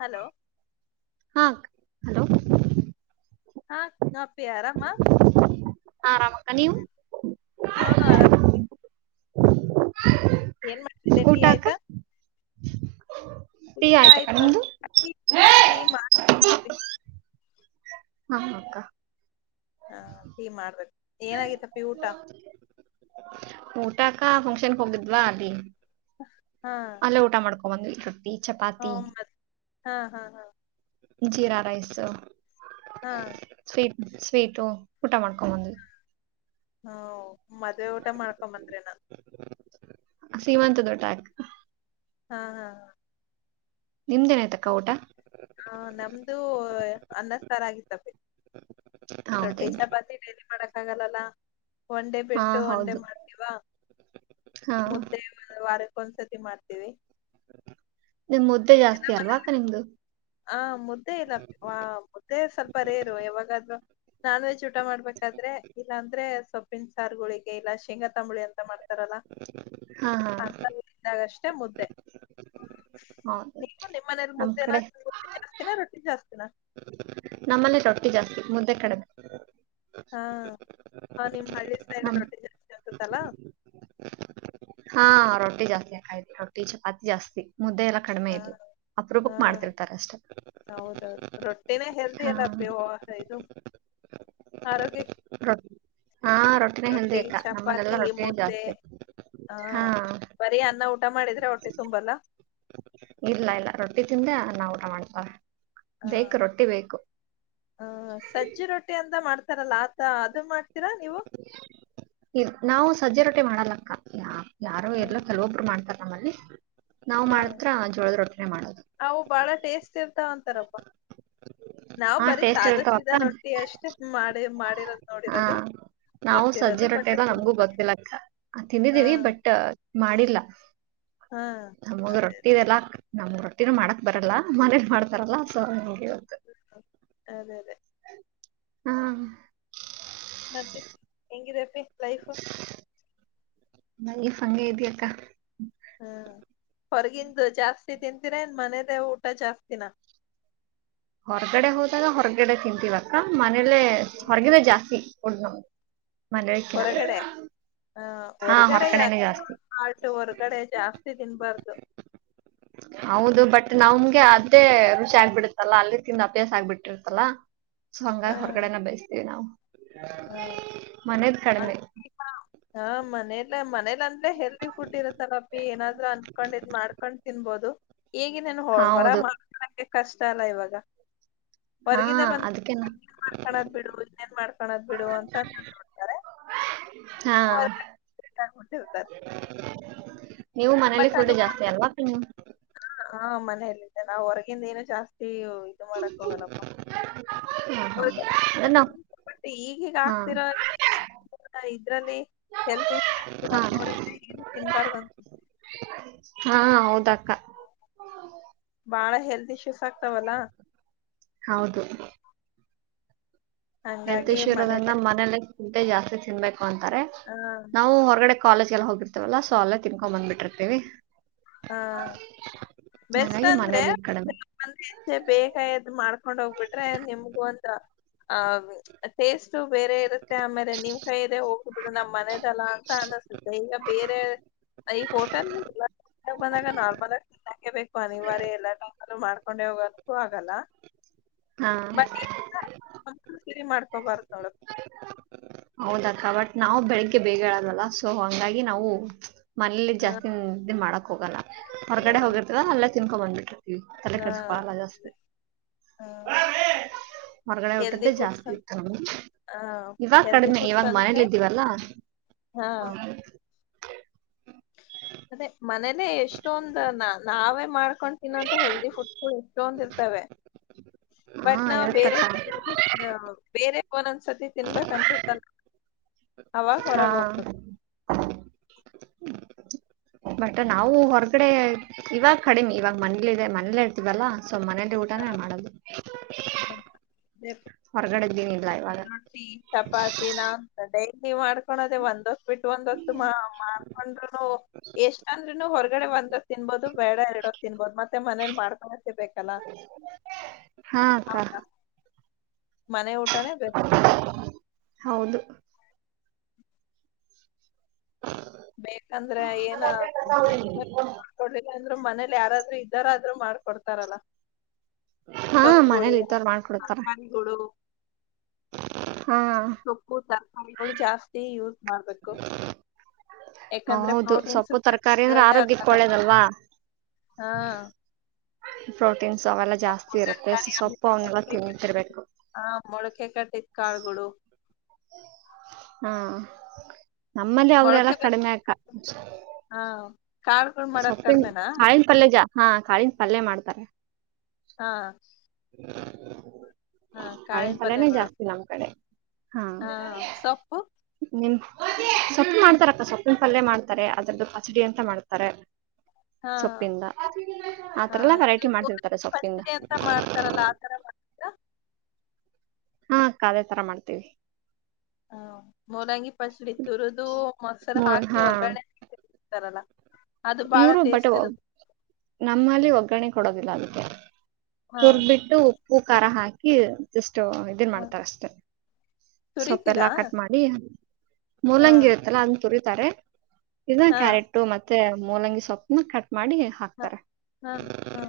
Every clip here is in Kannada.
ಹಲೋ ಹಾ ಅಕ್ಕ ಹಲೋ ಹಾ ಹ ಪ್ಯ ಯಾರ ಹಾ [unintelligible] ಹ ಆರಾಮಕ್ಕ ನೀವು ಹಾ ಆರಾಮ ಏನ್ ಮಾಡ್ತಿದೆಟೀ ಊಟ ಅಕ್ಕ ಆಯ್ತಾ ಇ ಟೀ ಆಯ್ತಕ್ಕ ಆಯ್ತ ನಿಮ್ದು ನ [unintelligible] ಹಾ ಅಕ್ಕ ಹಾ ೀ ಮಾಡ್ರ ಏನಾಗಿತ್ತಪ್ಪಿ ಊಟ ಊಟಕ್ಕ ಫಂಕ್ಷನ್ ಹೋಗಿದ್ವಾ ಅದ ಹಾ ಂದು [unintelligible] ಹ ಮತ್ತ ಹಾ ಹಾ ಹಾ ಜೀರಾ ರೈಸ್ ಹಾ ಸ್ೀಟ್ ಸ್ವೀಟು ಊಟ ಮಾಡ್ಕೊಂಬಂದು ಹಾ ಮದ್ೆ ಊಟ ಮಾಡ್ಕೊಂಬಂದ್ರಿ ನಾನ್ ಸೀಮಂತದೊಟ ಹಾ ಹಾ ನಿಮ್ದೇನಾಯ್ತಕ್ಕ ಊಟ ಹ ನಮ್ದು ಅನ್ನಸ್ತಾರ ಆಗತ್ತವೆ ರೊಟ್ಟಿ ಹೌದೇನ್ರಿ ಚಪಾತಿ ಡೈಲಿ ಮಾಡ ಂಗಲ್ಲಲ್ಲಾ ಒನ್ೇ ಹಾ ಬಿಟ್ಟು ಒನ್ೆ ಹೌದು ಮಾಡ್ತೀವಾ ಹಾ ಮುದ್ದೆ ವಾರ ಒಂದ್ಸತಿ ಮಾಡ್ತೀವಿ ನಿಮ್ ಮುದ್ದೆ ಜಾಸ್ತಿ ಅಲ್ವಾಕ್ಕ ನಿಮ್ದು ಹ ಮುದ್ದೆ ಇಲ್ಲ ಮುದ್ದೆ ಸ್ವಲ್ಪ ರೇರು ಯಾವಾಗಾದ್ೂ ನಾನ್ವೆೆಜ್ ಉಟ್ಟ ಊಟ ಮಾಡ್ಬೇಕಾದ್ರೆ ಇಲ್ಲಾ ಅಂದ್ರೆ ಸೊಪ್ಪಿಿನ ಸಾರುಗಳಿಗೆ ಇಲ್ಲ ಶೇಂಗ ತಾಂಬುಿ ಅಂತ ಮಾಡಾರೆ ಹಾ ಹಾ [unintelligible] ಇದಾಗಷ್ಟ ಮುದ್ದೆ ಹೌದು ನೀವು ನಿಮ್ಮ ಮನೇಲಿ ನಮ್ ಮುದ್ದೇನ ಕಡೆ ಜಾಸ್ತಿ ರೋಿಟಿ ಜಾಸ್ತಿ [inaudible] ನಮ್ಮನೆ ರೊಟ್ಟಿ ಜಾಸ್ತಿ ಮುದ್ದೆ ಕಡಿಮೆ ಹಾ ಹ ಹಾ ನಿಮ್ ಹಳ್ಳಿ ಸ ರಟ್ಟಿ [unintelligible] ತಲ್ಲ ಹಾ ರೊಟ್ಟಿ ಜಾಸ್ತಿ ಆಾಕತಿ ರೊಟ್ಟಿ ಚಪಾತಿ ಜಾಸ್ತಿ ಮುದ್ದೆ ಎಲ್ಲಾ ಕಡಿಮೆ ಹಾ ಇಲಿ ಅಪ್ರೂಫುಕ್ ಮಾಡ್ತಿರ್ತಾರೆ ಅಷ್ಟೇ ರೊಟ್ಟ [unintelligible] ನ ಹೆಲ್ದಿ ಎಲ್ಲ ಪೇ ಇದು ಆರೋಗ್ಯ ಹ [unintelligible] ಹಾ ರೊಟ್ಟಿನೇ ಹೆಲ್ದಿ ಅಕ್ಕ ನಮ್ಮನೆೆಲ್ಲಾ ಚಪಾತಿ ರೊಟ್ಟಿನೇ ಮುದ್ದೆ ಜಾಸ್ತಿ ಹಾ ಬರೀ ಅನ್ನ ಊಟ ಮಾಡಿದ್ರೆ ಹೊಟ್ಟೆ ತುಂಬಲ್ಲ ಇಲ್ಲ ಇಲ್ಲ ರೊಟ್ಟಿ ತಿಂದೆ ನಾ ಊಟ ಮಾಡ್ತವ ಹಾ. ಬೇಕು ರೊಟ್ಟಿ ಬೇಕು ಹ ಸಜ್ಜಿ ರೊಟ್ಟಿ ಅಂತ ಮಾಡ್ತಾರಲ್ಲ ಆತ ಅದು ಮಾಡ ನಾವು ಸಜ್ಜರೊಟ್ಟಿ ೆ ಮಾಡಲಕ್ಕಾ ಯಾರೋ ಎರಲ್ಲೋ ಕೆಲವೊಬ್ರು ಮಾಡ್ತಾರ ಆಾಮಲ್ಲಿ ನಾವು ಹಾ ಮಾತ್ರ ಜೋಳದ ರೊಟ್ಟಿನೆ ಮಾಡದು ಅಂತರಪ್ಪ ನಾವ್ ಬರಿೀ ಟೇಸ್ಟ್ ಇರ್ತಾವ ಸಾಧಿಸಿದ ಅಕ್ಕ ರೊಟ್ಟಿ ಅಷ್ಟೇ ಮಾಡಿ ಮಾಡಿರೋದ್ ಹಾ ನೋಡಿರೋದು ನಾವು ಗೊತ್ತಿರೋದು ಸಜ್ಜೆ ಬಟ್ ರೊಟ್ಟೆ ಎಲ್ಲ ನಮ್ಗೂ ತಿಂದಿಲ್ಲ ಬರ್ತಿಿಲ್ಲ ಹಾ ತಿಂದಿದ್ದೀವಿ ಬಟ್ ಮಾಡಿಲ್ಲ ಹಾ ಅಮ್ಮಗ ಅದೇ ರೊಟ್ಟ ಇಲ್ಲಾ ನಮ್ ರೊಟ್ಟಿನ ಮಾಡಕ್ ಬರಲ್ಲ ಮನೇಲಿ ಮಾಡ್ತಾರಲ್ಲ ಸೊ ಇವತ್ತು ಹ ಅದೇ ಅದೇ ಹ್ಮ ಮತ್ತೆ ಹೆಂಗಿದ ಲೈಫ್ ನಗೆ ಸಂಗ ಇದ್ಯಕ್ಕ ಹ್ಮ್ ಹೊರಗಿಂದ ಜಾಸ್ತಿ ತಿಂತೀರನ್ ಮನದೇ ಊಟ ಜಾಸ್ತಿನ ಹೊರಗಡೆ ಹೋದಾಗ ಹೊರಗಡೆ ತಿಂತೀವಕ್ಕ ಮ ಆೇಲೆ ಹೊರಗಿದೆ ಜಾಸ್ತಿ ಒ [unintelligible] ಹೊರಗಡೆ ಆ ಹಾ ಹೊರಗಡ ಹೊರಗಡೆನೆ ಜಾಸ್ತಿ [unintelligible] ಆಲ್ಟು ಹೊರಗಡೆ ಜಾಸ್ತಿ ತಿನ್ಬಾರ್ದು ಹೌದು ಬಟ್ ನಮ್ಗೆ ಅದೇ ರುಚಿ ಆಗ್ಬಿಡುತ್ತೆ ಲ್ಲ ಅಲ್ಲಿ ತಿಿಂದ ಅಭ್ಯಾಸ ಆಗ್ಬಿಟ್ಟಿರ್ತಲ್ಲ ಸೊ ಹ ಹಂಗಾಗಿ ಹೊರಗಡೆನ ಬಯಸ್ತೀವಿ ನಾವು ಹ ಮನೆದ ಕಡಿಮೆ ಲ್ಲ ಮನೇಲ್ಲ ಅನ್ ಅಂದ್ರೆ ಹೆಲ್ದಿ ಫುಡ್ ಇರುತ್ತಲ್ಲಪ್ಪಿ ಏನಾದ್ರು ಅನ್ಕೊಂಡ ಇದ್ ಮಾಡ್ಕೊಂಡ್ ತಿನ್ಬೋದು. ಹೇಗ ನಾನು ಹೊ ಹೊರಗ್ ಹೌದು ಮಾಡ್ಕಣಕ್ಕೆ ಕಷ್ಟ ಅಲ್ಲ ಇವಾಗ ಹಾ ಹೊರ್ಗಿಂದ ಅದಕ್ಕೆನ ಬಂದುನ್ ಮಾಡ್ಕಳದ್ ಬಿಡು ಇನ್ನೇನ್ ಮಾಡ್ ಕಣದ್ ಬಿಡು ಅಂತಂತ ನೋಡ್ತಾರೆ. ಹಾ [unintelligible] ನೀವು ಮನೇಲಿ ಬಟ್ ಕೂಡ ಅದು ಜಾಸ್ತಿ ಮುಂದೆ ಅಲ್ವಾ? ಪಿನ್ ಹಾ ನಾವ್ ಹೊರಗಿಂದ ಏನು ಜಾಸ್ ತಿ ಇದು ಮಾಡಕ್ ಹೋಗಲ್ಲಪ್ಪ ಹಾ ಹಾ ಅಂದ್ರೆ ನಾವ್ ಬಟ್ ಈಗೀಗ ಹಾ ಆಗ್ತಿರ ಅ ಇದ್ರಲ್ಲಿ ಹೆಲ್ತ್ ಇಶ್ಯೂ ಹಾ ಆಗ್ರ ನೋಡಿದ್ರೆ ಏನು ತಿನ್ಬಾರ್ದನ್ ಹಾ ಹೌದಕ್ಕ. ಬಾಳ ಹೆಲ್ತ್ ಇಶ್ಯೂ ತಿಸ್ ಆಕ್ತಾವಲ್ಲ ಹೌದು ಹೆಲ್ತ್ ಇಶ್ಯೂ ಇರೋದಂಗ ಮನೇಲೆ ಜಾಸ್ತಿ ತಿನ್ಬೇಕ್ ಅಂತಾರೆ ಹ ನಾವು ಹೊರಗಡೆ ಕಾಲೇಜ್ಗೆಲ್ಲ ಹೋಗಿರ್ತವಲ್ಲ ಸೊ ಅಲ್ಲೆ ತಿನ್ಕೊಂಡ್ ಬಂದ್ಬಿಟ್ಟಿರ್ತೀವಿ. ಹಾ ಬೆಸ್ಟ್ ಹಂಗಾಗಿ ಅಂದ್ರೆ ಮನೇಲಿ ಇದ್ ಕಡಿಮೆ [unintelligible] ಬೇಗ ಎದ್ ಮಾಡ್ಕೊಂಡ್ ಹೋಗ್ಬಿಟ್ರೆ ನಿಮ್ಗೂ ಅಂತ್ರ ಆ ಟೇಸ್ ಟು ಬೇರೆ ಇರುತ್ತೆ ಆಮೇಲೆ ನಿಮ್ ಕೈ ಇದೆ ಹೋಗ್ಲಿ ಬಿಡು ನಮ್ ಮನೆದಲ್ಲ ಅಂತ ಅನ್ನಸುತ್ತೆ. ಈಗ ಬೇರೆ ಈಗ್ ಹೋಟೆಲೆಲ್ಲ ಬಂದಾಗ ನಾರ್ಮಲ್ ಆಗ್ ತಿನ್ನೋಕೆ ಬೇಕು ಅನಿವಾರ್ಯ ಎಲ್ಲಾ ಟೈಮಲ್ಲೂ ಮಾಡ್ಕೊಂಡೆ ಹೋಗೋಕ್ಕೂ ಆಗಲ್ಲ. ಹಾ ಮತ್ತ [unintelligible] ಮಾಡ್ಕೊಬಾರ್ದು ನೋಡು. ಹೌದಕ್ಕ ಬಟ್ ನಾವು ಬೆಳಿಗ್ಗೆ ಬೇಗ ಏಳಲ್ವಲ್ಲ ಸೊ ಹಂಗಾಗಿ ನಾವು ಮನೇಲಿ ಹ ಜಾಸ್ತಿ ನಿದ್ದೆ ಮಾಡ ಹೋಗಲ್ಲ. ಹೊರಗಡೆ ಹ ಹೋಗಿರ್ತಿವ ಅಲ್ಲೆ ತಿನ್ಕೊಂಡ್ ಬಂದ್ಬಿಟ್ಟಿ ತಲೆ ಹ ಕೆಡಿಸಿಕೊಳ್ಳಲ್ಲ ಜಾಸ್ ಹ ಹೊರಗಡೆ ಹೆಲ್ದಿ ಹುಟ್ಟದ್ದೆ ಫುಡ್ಸ್ ಜಾಸ್ತಿ ಅಂತ ಇತ್ತು ಹ ಇವಾಗ ಹೆಲ್ದಿ ಕಡಿಮೆ ಫುಡ್ಸ್ ಇವಾಗ ಅಂದ್ರೆ ಮನೇಲಿ ಇದ್ದೀವಲ್ಲಾ ಹ ಅದೆ ಮನೇಲೆ ಎಷ್ಟೊಂದ್ ನಾ ನಾವೇ ಮಾಡ್ ನಾವೆ ಮಾಡ್ಕೊಂಡು ತಿನ್ನೋಂತ ಹೆಲ್ದಿ ಫುಡ್ಸ್ ಎಷ್ಟೊಂದ ಇರ್ತವೆ ಹಾ ಬಟ್ ನಾವ್ ಬೇರೆ ಇರುತ್ತಕ್ಕ ಬೆರೆ ಓನಂದ್ ಸತಿ ತಿನ್ಬೇಕ್ ಕನ್ಸುತ್ತನ್ ಅವಾಗ ಹೊರಗೆ ಹೋಗ್ಬೇಕ್ ಹಾ ಬಟ್ ನಾವು ಹೊರಗಡೆ ಇವಾಗ ಕಡಿಮೆ ಇವಾಗ ಮನೇಲಿ ಇದೆ ಮನೇಲ್ಲ ಇರ್ತೀವಲ್ಲಾ ಸೊ ಮನೇಲಿ ಹಾ ಊಟಾನೇ ಮಾಡದು. ಹೊರಗಡೆದ್ದೆನ್ ಇಲ್ಲ ಇವ್ ರೊಟ್ಟಿ ಚಪಾತಿನ ಡೈಲಿ ಮಾಡ್ಕೊಣೋದೇ ಒಂದು ಬಿಟ್ ಒಂದೋತ್ತು ಮಾ ಮಾಡ್ಕೊಂಡ್ರುನು ಎಷ್ಟನ್ ನು ಹೊರಗಡೆ ಬಂದ ತಿನ್ಬದು ಬೇಡ ಎರಡೊತ್ ತಿನ್ಬೋದು ಮ ಮತ್ತೆ ಮನೇಲ್ ಮಾಡ್ಕೊಬೆ ಕಲ್ಲ ಹಾ ಅಕ್ಕ ಹಾಕ್ಕ ಮನೆ ಊಟಾನೆ ಬೆಸ್ಟ್. ಹೌದು ಬೇಕಂದ್ರ ಏನ [unintelligible] ರು ಮನೇಲಿ ಯಾರಾದ್ರು ಇದ್ದಾರಾದ್ರು ಮಾಡ್ಕೊಡ್ತಾರಲ್ಲ. ಹಾ ಸೊಪ್ಗಳು ಮನೇಲಿ ಇರ್ತಾರ್ ಮಾಡ್ಕೊಡ್ತಾರ. ತರ್ಕಾರಿಗಳು ಹಾ ಸೊಪ್ಪು ತರಕಾರಿಗಳು ಜಾಸ್ತಿ ಯೂ ಮಾಡ್ಬೇಕು ಯಾಕಂದ್ರೆ ಹೌದು ಪ್ರೋಟೀನ್ಸ್ ಸೊಪ್ಪು ತರಕಾರಿ ಅಂದ್ರೆ ಆರೋಗ್ಯಕ್ಕೆ [unintelligible] ಒಳ್ಳೇದಲ್ವಾ ಹಾ ಪ್ರೊ ಸೊಪ್ಪು ತರಕಾರಿ ಅವನ್ನೆಲ್ಲ [unintelligible] ತಿಂತಿರ್ಬೇಕು ಹ ಮೊಳಕೆ ಕಟ್ಟಿದ್ ಕಾಳುಗಳು ಹ್ಮ್ ನಮ್ಮಲ್ಲಿ ಅವ್ರಲ್ಲ ಮೊಳಕೆ ಬರ್ ಕಡಿಮೆ ಆಕ್ಕ ಹಾ ಕಾಳ್ಗಳ್ ಮಾಡೋದ್ ಸೊಪ್ಪಿನ್ ಕಡ್ಮೆನಾ ಕಾಯ್ ಪಲ್ಲೆ ಜಾ ಹಾ ಕಾಳಿನ ಪಲ್ಯ ಮಾಡ್ತಾರೆ. ಹಾ ಹಾ ಕಾಳಿನ ಕಾಳಿನ್ ಪಲ್ಯ ನೆ ಪಲ್ಯಗಳು ಜಾಸ್ತಿ ನಮ್ ಕಡೆ ಹಾ ಸೊಪ್ಪು ನಿಮ್ ಸೊಪ್ಪು ಮಾಡ್ತಾರಕ್ಕ ಸೊಪ್ಪಿನ ಪಲ್ಯೆ ಮಾಡ್ತಾರೆ ಅದ್ರದು ಪಚಡಿ ಅಂತ ಮಾಡ್ ತಾರೆ. ಹಾ ಸೊಪ್ಪಿಂದ ಹಾ ಆತರೆಲ್ಲ ಇದು ವೆರೈಟಿ ಪೂರಿ ಮಾಡ್ತಿರ್ತಾರೆ ಸೊಪ್ಪಿಂದ. ಪಚಡಿ ಅಂತ ಮಾಡ್ತಾರಲ್ಲ ಆತರ ಮಾಡ್ತೀರಾ? ಹಾ ಅಕ್ಕ ಅದೆ ತರ ಮಾಡ್ತೇವಿ. ಹ್ಮ ಮೂಲಂಗಿ ಪಚಡಿ ತುರಿದು ಮೊಸರು ಮೂರ್ ಹಾಕಿ ಒಗ್ಗರಣೆರ್ತಾರಲ್ಲಾ, ಇವರು ಬಟ್ ನಮ್ಮಲ್ಲಿ ಒಗ್ಗರಣೆ ಕೊಡೋದಿಲ್ಲ ಅದ್ ಹಾ ತುರ್ದ್ ಬಿಟ್ಟು ಉಪ್ಪು ಕಾರ ಹಾಕಿ ಜಸ್ ಟ್ ಇದುನ್ ಹಾ ಮಾಡ್ತಾರಷ್ಟೇ ತುರಿತೀರಾ ಸೊಪ್ಪೆಲ್ಲಾ ಕಟ್ ಮಾಡಿ ಹಾ ಮೂಲಂಗಿ ಇರತ್ತಲ್ಲ ಅದ್ನ್ ತುರಿ ತಾರೆ ಇದ್ನ ಹಾ ಕ್ಯಾರೆಟು ಮತ್ ತ್ತೆ ಮೂಲಂಗಿ ಸ್ವಪ್ನ ಕಟ್ ಮಾಡಿ ಹ ಹಾಕ್ತಾರೆ ಹಾ ಹ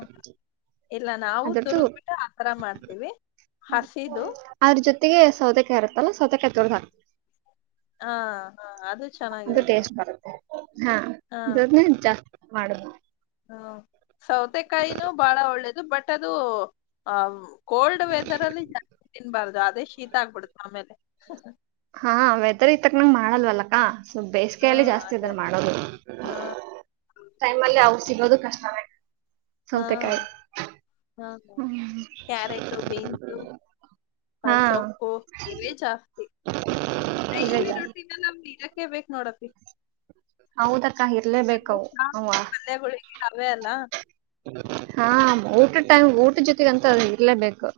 ಇಲ್ಲ ನಾವು ಅದ್ರದ್ದು ತುರ್ದ್ ಬಿಟ್ಟ ಆತರ ಮಾಡ್ತೀವಿ ಹಸಿದು ಜತ್ತಿಗೆ ಸೌತೆಕ ಇರುತ್ತಲ್ಲ ಸೌತೆಕ ತುರ್ದ ಹಾಕ್ ಹಾ ಹಾ ಅದು ಅದು ಚೆನ್ನಾಗಿರುತ್ತ ಟೆಸ್ಟ್ ಬರುತ್ತೆ ಹಾ ದೊಡ್ದೇನ್ ಜಾಸ್ ಮಾಡದು. ಹ್ಮ ಸೌತೆಕಾಯಿನೂ ಬಾಳ ಒಳ್ಳೇದು ಬಟ್ ಟ್ ಅದು ಆವ್ ಕೋಲ್ಡ್ ವೆದರ್ ಅಲ್ಲಿ ಜಾಸ್ತಿ ತಿನ್ಬಾರ್ದಾ ಆ ಅದೇ ಶೀತ ಆಗ್ಬಿಡುತ್ ಆಮೇಲೆ. ಹಾ ವೆದರಿಗ್ ತಕ್ನಂಗ್ ಮಾ ಮಾಡಲ್ವಲ್ಲಕ್ಕ ಸ್ವಲ್ ಹಾ ಬೇಸಿಗೆಯಲ್ಲಿ ಜಾಸ್ತಿ ಅದೇ ಅದನ್ನ್ ಮಾಡೋದು ಹಾ ಟೈಮಲ್ಲಿ ಸಿಗೋದು ಕಷ್ಟನೆ. ಹಾ ಸೌತೆಕಾಯಿ ಹಾ ಹ್ಮ್ ಕ್ಯಾರೆಟು ಬೀನ್ಸು ಹಾ ಸೊಪ್ಪು ಇಲ್ಲೇ ಜಾಸ್ತಿ. ಇವೆ ಡೈಲಿ ಜಾಸ್ತಿ ರೊಟಿನಲ್ ನಮ್ದ್ ಇರ ಕ್ಕೆ ಬೇಕ್ ನೋಡಪ್ಪಿ ಹೌದಕ್ಕ ಇರ್ಲೇಬೇಕ ಇಲ್ಲಂದ್ರೆ ಅವ್ ಅವ್ವಾ ಸಾಗು ಪಲ್ಯಗಳಿಗೆ ಅವೇ ಅಲ್ಲ ಹಾ ಊಟ ಟೈಮ್ ಊ ಟದ್ ಜೊತೆಗ ಅಂತು ಅದ್ ಇರ್ಲೇಬೇಕು.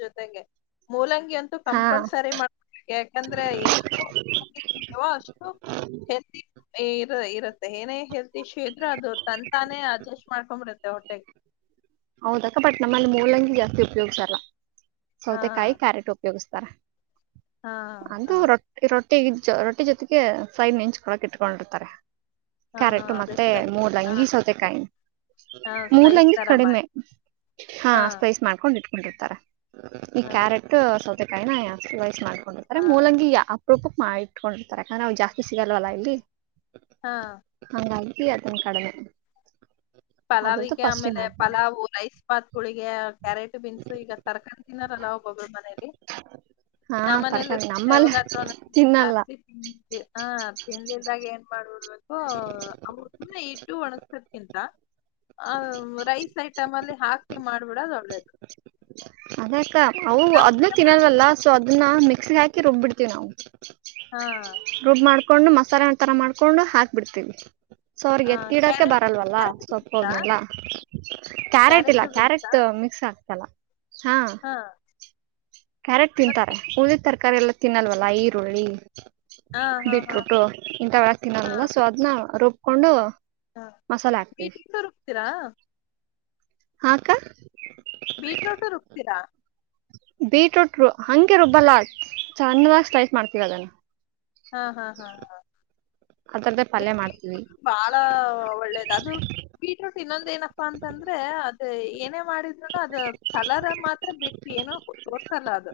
ಜೊತೆಗೆ ಮೂಲಂ ಹಾ ಕಂಪಲ್ಸರಿ ಯಾಕಂದ್ರೆ ಎಷ್ಟು ಅಷ್ಟು ಹೆಲ್ತು ಇರುತ್ ಏನೇ ಹೆಲ್ ಕ್ಷೇತ್ರ ಅದು ತಂತಾನೆ ಅದು ಮಾಡ್ಕೊಂಡ್ಬಿಡತ್ತೆ ಹೊಟ್ಟೆೆಗೆ ಹೌದಕ್ಕ ಬಟ್ ನಮ್ಮಲ್ಲಿ ಮೂಳ್ಳಂಗಿ ಜಾಸ್ತಿ ಉಪಯೋಗ್ಸಲ್ಲ ಹಾ ಸೌತೆಕಾಯಿ ಕ್ಯಾರೆಟ್ ಉಪಯೋಗಸ್ ತ್ತರ ಹಾ ಹ ಹೌದು [unintelligible] ರೊಟ್ಟಿ ಜೊತೆಗೆ ಫ್ರೈನ್ ನೆಂಚ್ಕಳಕ್ ಇಟ್ಕೊಂಡಿರ್ತಾರೆ ಹಾ ಹಾ ಕ್ಯಾರೆಟ ಅದೇ ಮತ್ತೆ ಸೈಜ್ ಹಾ ಮೂಲಂಗಿ ಸೌತೆಕಾಯಿ ಹಾ ಸೈಜ್ ಮೂಲಂಗಿ ತರ ಕಡಿಮೆ ಮಾಡಿ ಹಾ ಸ್ಪೈಸ್ ಮಾಡ್ಕೊಂಡ ಇಟ್ ಕೊಂಡಿರ್ತಾರೆ ಈ ಹಾ ಕ್ಯಾರೆಟ್ ಸೌತೆ ಕೈ ನ ಆ ವೈಸ್ ಮಾಡ ಅಂದ್ರೆ ಹಾ ಮೂಲಂಗಿ ಯ ರೂಪಕ್ ಮಾಡಿಟ್ಕೊಂಡಿರ್ತಾರೆಕ [unintelligible] ಜಾಸ್ತಿ ಸಿಗಲ್ವಲ್ಲ ಇಲ್ಲಿ ಹಾ ಇ ಅತಂ ಕಡಮೆ ಪಲಾವಿಗೆ ಆಮೇಲೆ ಪಲಾವ್ ರೈಸ್ ಪಾತ್ಗಳಿಗೆ ಕ್ಯಾರೆಟ್ ಬಿನ್ಸ ಈಗ ತರಕಾರಿ ತಿನ್ನಾರಲ್ಲ ಒಬ್ಬೊಬ್ಬರು ಮನೇಲಿ ಹಾ ನಮ್ಮ ಮನೇಲ್ಲ ತರಕಾರಿ ಸ ನಮ್ಮಲ್ಲಿ ಯಾವಾಗಾದ್ ತಿನ್ನಲ್ಲ ಜಾಸ್ತಿ ತಿ ಹ ತಿಂದಿದಾಗ ಏ ಮಾಡ್ಬಿಡ್ ಅವರು ಇಟ್ಟು ಒಣಗ್ಸದ್ಕಿಂತ ಆ ರೈಸ್ ಐಟಮ್ ಅಲ್ಲಿ ಹಾಕಿ ಮಾಡ್ಬಿಡದು ಒಳ್ಳೇದು ಅದಕ್ಕ ಅವು ಅದನ್ನ ತಿನ್ನಲ್ವಲ್ಲ ಸೊ ಅದನ್ನ ಮಿಕ್ಸಿಗೆ ಹಾಕಿ ರುಬ್ಬಿಡ್ತೀವಿ ನಾವು ಹಾ ಕೊಂಡು. ಮಸಾಲೆ ತರ ಮಾಡ್ಕೊಂಡು ಬಿಡ್ತವಿ ಸೊ ಅವ್ರಿಗೆ ಆ ಎತ್ತಿಡೋಕ ಕ್ಯಾರೆಟ್ ಬರಲ್ವಲ್ಲ ಕ್ಯಾರೆಟ್ ಸೊಪ್ಪು ಬೀನ್ಸಾ? ಹೋದ್ನೆೆಲ್ಲ ಕ್ಯಾರೆಟ್ ಇಲ್ಲ ಕ್ಯಾರೆಟ್ ಮಿಕ್ಸ್ ಆಗ್ತಲ್ಲ ಹಾ ಕ್ಯಾರೆಟ್ ಮತ್ ತಿಂತಾರೆ ಮಿಕ್ಸ್ ಉದಿದ ತರಕಾರಿ ಎಲ್ಲ ತಿನ್ನಲ್ವಲ್ಲ ಈರುಳ್ಳಿ ಹಾ ಹಾ ಹಾ ಬಿಟ್ರೂಟು ಇಂಥ ವಳ ಹಾ ತಿನ್ನಲ್ಲಲ್ಲ ಸೊ ಅದ್ನ ರೊ ಕೊಂಡು ಹಾ ಟೀಚರ್ ಹೋಗ್ತೀರ? ಹಾ ಅಕ್ಕ ಬೀಟ್ರೋಟು ರುಬ್ತೀರಾ? ಬೀಟ್ರೂಟ್ರು ಹಂಗೆ ರುಬ್ಬಲ್ಲ ಸಣ್ಣದಾಗಿ ಸ್ಲೈಸ್ ಮಾಡ್ತವ್ ಅದನ್ನ. ಹಾ ಹಾ ಹಾ ಹಾ ಅದರದ್ದೇ ಪಲ್ಯ ಮಾಡ್ತೀವಿ ಬಾಳ ಒಳ್ಳೇದ ಅದು ಬೀಟ್ರೂಟ್ ಇನ್ನೊಂದ ಏನಪ್ಪಾ ಅಂತಂದ್ರೆ ಅದ ಏನೇ ಮಾಡಿದ್ರುನು ಅದ ಕಲರ್ ಮಾತ್ರ ಬಿಟ್ಟ ಏನೋ ತೋರ್ಸಲ್ಲ ಅದು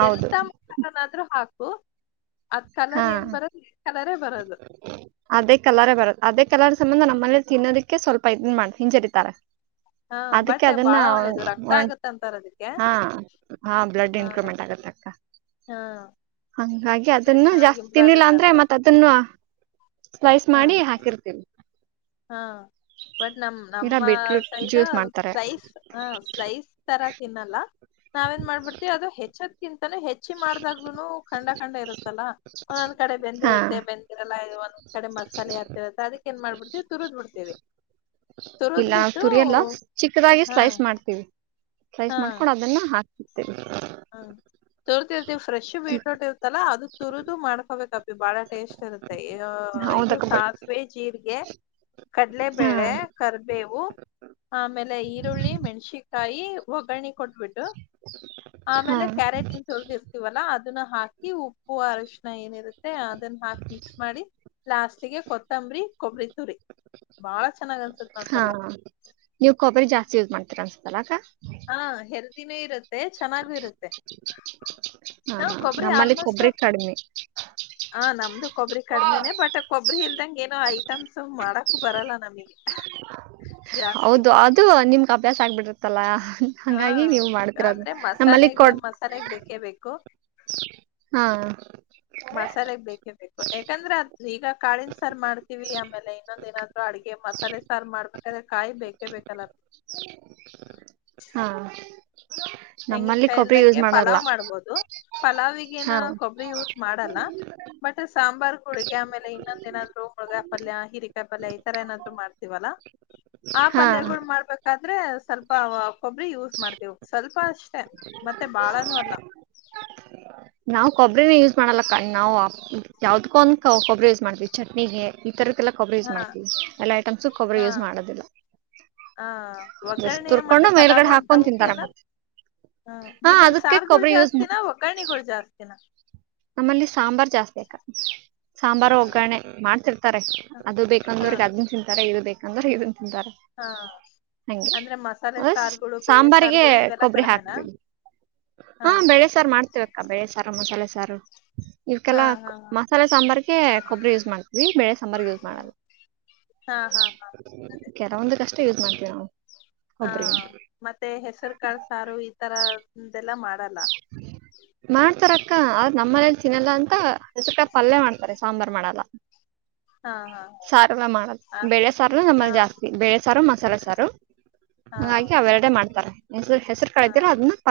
ಹೌದು ಎಂತ ಮಸಾಲನಾದ್ರೂ ಹಾಕ್ ಕು ಅದ್ ಹಾ ಕಲರ್ ಏನ್ ಬರೋದು ರೆಡ್ ಕಲರೇ ಬರೋದು. ಅದೇ ಕಲರೆ ಬರದು ಅದೇ ಕಲರ್ ಸಂಬಂಧ ನಮ್ಮಲ್ಲಿ ತಿನ್ನೋದಕ್ಕೆ ಸ್ವಲ್ಪ ಇದನ್ ಮಾಡ್ ಹಿಂಜರಿತಾರೆ. ಹಾ ಅದಕ್ಕೆ ಅದನ್ನ ಬಾಳ ಒಳ್ಳೇದು ರಕ್ತ ಆಗತ್ತ್ ಅಂತಾರ ಅದಕ್ಕೆ ಹಾ ಹ ಬ್ಲಡ್ ಹಾ ಇನ್ಕ್ರೂಮೆಂಟ್ ಆಗತ್ತಕ್ಕ ಹಾ ಹಂಗಾ ಅದನ್ನು ಚೆನ್ನಾಗ್ ಜಾಸ್ತಿ ತಿನ್ನಿಲ್ಲ ಆಗತ್ತ್ ಅಂದ್ರೆ ಅಂತಾರ ಮತ್ತೆ ಅದನ್ನು ಸ್ಲೈಸ್ ಹಾ ಮಾಡಿ ಹಾಕಿರ್ತೀವಿ. ಹಾ ಬಟ್ ನಮ್ ಇಲ್ಲ ನಮ್ಮ ಬೀಟ್ರೂಟ್ ಸೈಡ್ ಜ್ಯೂಸ್ ಮಾಡ್ತಾರೆ ಸ್ಲೈಸ್ ಹ ಸ್ಲೈಸ್ ತರ ತಿನ್ನಲ್ಲ ನಾವೇನ್ ಮಾಡ್ಬಿಡ್ತಿವಿ ಅದು ಹೆಚ್ಚ ತಾನ ಹೆಚ್ಚಿ ಮಾಡಿದಾಗ್ಲೂನು ಖಂಡ ಖಂಡ ಇರುತ್ತಲ್ಲ ಒಂದೊಂದ್ ಕಡೆ ಹಾ ಬೆಂದಿರುತ್ತೆ ಬೆಂದಿರಲ್ಲ ಒನ್ನೊ ಕಡೆ ಮಸಾಲೆ ಆತ್ತರತ್ತೆ ಅದಕ್ಕೇನ್ ಮಾಡ್ಬಿಡ್ತಿವ್ ಇಲ್ಲ ಬಿಟ್ಟು ತುರಿಯಲ್ಲ ಚಿಕ್ಕದಾಗಿ ಹಾ ಸ್ಲೈಸ್ ಮಾಡ್ತೀವಿ. ಸೈಸ್ ಮಾಡ್ಕೊಂಡು ಅದನ್ನ ಮೆತ್ತೆ ಹ್ಮ ತುರ್ತಿ ಇರ್ತಿವಿ ಫ್ರೆಶ್ ಬೀಟ್ರೋಟ್ ಇರ್ತಲ್ಲಾ ಅದು ತುರ್ದು ಮಾಡ್ಕೋಬೇಕ ಪ್ಪಿ ಬಹಳ ಟೇಸ್ಟ್ ಇರುತ್ತೆ ಏ ಇದು ಹೌದಕ್ಕ ಬ ಸಾಸಿವೆ ಜೀರಿಗೆ ಹಾ ಕಡಲೆಬೇಳೆ ಕರ್ಬೇವು ಆಮೇಲೆ ಈರುಳ್ಳಿ ಮೆಣಸಿಕಾಯಿ, ಒಗ್ಗರ್ಣಿ ಕೊಟ್ಬಿಟ್ಟು ಹಾ ಆಮೇಲೆ ಕ್ಯಾರೆಟ್ ಏನ್ ತುರ್ದ್ ಇರ್ತೀವಲ್ಲ ಅದನ್ನ ಹಾಕಿ ಉಪ್ಪು ಅರಶಿನ ಏನಿರುತ್ತೆ ಅದನ್ನ ಹಾಕಿ ಮಿಕ್ಸ್ ಮಾಡಿ ಲಾಸ್ಟ್ಗೆ ಕೊತ್ತಂಬರಿ ಕೊಬ್ಬರಿ ತುರಿ ಬಾಳ ಚೆನ್ನಾಗ ಅನ್ಸುತ್ತ ಹಾ ನೋಡ್ಪಲ್ಲೆ. ತಲಕ್ಕ. ಹಾ ಹೆಲ್ದಿನೇ ಇರು ತ್ತೆ ಚೆನ್ನಾಗು ಇರುತ್ತೆ ಹಾ ಹ ಹಾ ಕೊಬರಿ ನಮ್ಮಲ್ಲಿ ಆಲ್ಮೋಸ್ಟ್ ಕೊಬ್ಬರಿ ಕಡಿಮೆ ಹಾ ನಮ್ದು ಕೊಬ್ಬರಿ ಕಡಿಮೆನೆ ಬಟ್ ಕೊಬರಿ ಇಲ್ ಇದಂಗ ಏನೋ ಐಟಮ್ಸ್ ಮಾಡಕು ಬರಲ್ಲ ನಮಿಗ್ ಹ್ಮ್. ಹೌದು ಅದು ನಿಮ್ಗೆ ಅಭ್ಯಾಸ ಆಗ್ಬಿಡ್ರ್ ಕಲ ಹಾ ಹಂಗಾಗಿ ನೀವು ಮಾಡ್ತಿರೋದು ನಮ್ಮಲ್ಲಿ ಕೊಡ್ ಕೆ ಬೇಕು ಹಾ ಮಸಾಲೆಗ್ ಬೇಕೇ ಬೇಕು ಯಾಕಂದ್ರೆ ಅದ್ ಈಗ ಕಾಳಿನ ಸಾರು ಮಾಡ್ತೀವಿ ಆಮೇಲೆ ಇನ್ನೊಂದ ಏನಾದ್ರು ಅಡ್ಗೆ ಮಸಾಲೆ ಸಾರು ಮಾಡ್ಬೇಕಾದ್ರೆ ಕಾಯಿ ಬೇಕೇ ಬೇಕಲ್ಲ ಹಾ ನಮ್ಮಲ್ಲಿ ತೆಂಗಿನಕಾಯಿ ಕೊಬ್ಬರಿ ಇಲ್ದಂಗೆ ಯೂಸ್ ಮಾಡಲ್ಲ ಪಲಾವ್ ಮಾಡ್ಬೋದು ಪಲಾವಿಗೇನ ಹಾ ಕೊಬ್ಬರಿ ಯೂಸ್ ಮಾಡಲ್ಲ ಬಟ್ ಸಾಂಬಾರ್ ಹುಳ್ಗಿ ಆಮೇಲೆ ಇನ್ನೊಂದ ಏನಾದ್ರು ಹುಳ್ಗಾಯಿ ಪಲ್ಯ ಹರಿಕಾಯಿ ಪಲ್ಯ ಈ ತರ ಏನಾದ್ರು ಮಾಡ್ತೀವಲ್ಲಾ ಆ ಹಾ ಪಲ್ಯಗಳು ಮಾಡ್ಬೇಕಾ ದ್ರೆ ಸ್ವಲ್ಪ ಕೊಬ್ರಿ ಯೂಸ್ ಮಾಡ್ತೇವು ಸ್ವಲ್ ತ್ತೆ ಮತ್ತೆ ಬಾಳಾನೂ ಅಲ್ಲ ನಾವ್ ಕೊಬ್ರನ ಯೂಸ್ ಮಾಡಲ್ಲ ಕ ನಾವು ಯಾವ್ದಕ ಒಂದ ಕೊಬ್ರಿ ಯೂಸ್ ಮಾಡ್ತಿವಿ ಚಟ್ನಿಗೆ ಈ ತರಕ್ಕೆಲ್ಲಾ ಕೊಬ್ರಿ ಯೂಸ್ ಹಾ ಮಾಡ್ತೀವಿ ಎಲ್ಲಾ ಐಟಮ್ಸು ಕೊಬ್ರಿ ಹಾ ಯೂಸ್ ಮಾಡೋದಿಲ್ಲ ಹ ಜಸ್ಟ್ ಒಗ್ಗರಣೆ ಮತ್ತೆ ತುರ್ಕೊಂಡು ಮೇಲ್ಗಡೆ ಪಲಾವು ಹಾಕೊಂಡ್ ಅಂತವು ಕೆ ತಿಂತಾರ ಅಲ್ಲ ಮತ್ತೆ ಹ ಹಾ ನಿಮ್ಮಲ್ಲಿ ಅದಕ್ಕೆ ಸಾರುಗಳು ಕೊಬ್ಬರಿ ಯೂಸ್ ಜಾಸ್ತಿನ ಒಗ್ಗಣೆಗಳು ಜಾಸ್ತಿನ ನಮ್ಮಲ್ಲಿ ಸಾಂಬಾರ್ ಜಾಸ್ತಿ ಅಕ ಹಾ ಸಾಂಬಾರ್ ಒಗ್ಗರಣೆ ಮಾಡ್ತಿರ್ತ ತಾರೆ ಅದು ಹಾ ಬೇಕಂದವ್ರಿಗೆ ಅದ್ದಿನ ತಿಂತಾರೆ ಇದು ಬೇಕು ಅಂದ್ರೆ ಇದು ತಿಂತಾರೆ ಹಾ ಹಂಗೆ ಅಂದ್ರೆ ಮಸಾಲೆ ಸಾರುಗಳು ಬೇಳೆ ಸಾಂಬಾರಿಗೆ ಸಾರುಗಳು ಇವೆಲ್ಲಾ ಕೊಬ್ಬರಿ ಕಡಿಮೆನಾ ಹಾಕ್ತೀವಿ ಹಾ ಬೆಳೆಸಾರು ಮಾಡ್ತೇವಕ್ಕ ಬೆಳೆಸಾರ ಮಸಾಲೆ ಸ ಸಾರು ಹಾ ಇವಕ್ಕೆಲ್ಲ ಹಾ ಮಸಾಲೆ ಸಾಂಬಾರ್ಗೆ ಕೊಬ್ಬರಿ ಯೂಸ್ ಮಾಡ್ತವಿ ಬೆೇಳೆ ಸಾಂಬಾರ್ ಯೂಸ್ ಮಾಡಲ್ಲ ಹಾ ಹಾ ಹಾ ಅದೇ ಕೆಲವೊಂದು ಕಷ್ ಯೂಸ್ ಮಾಡ್ತೀವಿ [unintelligible] ಹಾ ಒಬ್ರಿಗೆ ಮತ್ತೆ ಹೆಸರು ಕಾಳ ಸಾರು ಈ ತರದೆಲ್ಲ ಮಾಡ [unintelligible] ಕ ಆದ್ ನಮ್ಮ ಮನೇಲಿ ತಿನ್ನಲ್ಲ ಅಂತ ಅ ಪಲ್ಯ ಮಾಡ್ತಾರೆ ಸಾಂಬಾರ್ ಮಾಡಲ್ಲ ಹಾ ಹಾ ಸಾರುಲ್ಲ ಮಾಡದು ಹಾ ಬೇಳೆ ಸಾರುನು ಹಾ ನಮ್ಮಲ್ಲಿ ಜಾಸ್ತಿ ಬೆೇಳೆ ಸಾರು ಮಸ್ ಸಲ ಸಾರು ಹಾ ಹಾಗಾಗಿ ಅವೆರಡೆ ಮಾಡ್ತಾರೆ [unintelligible] ಹೆಸರು ಕಳಿದ್ರ ಹಾ ಅದನ್ನ [unintelligible]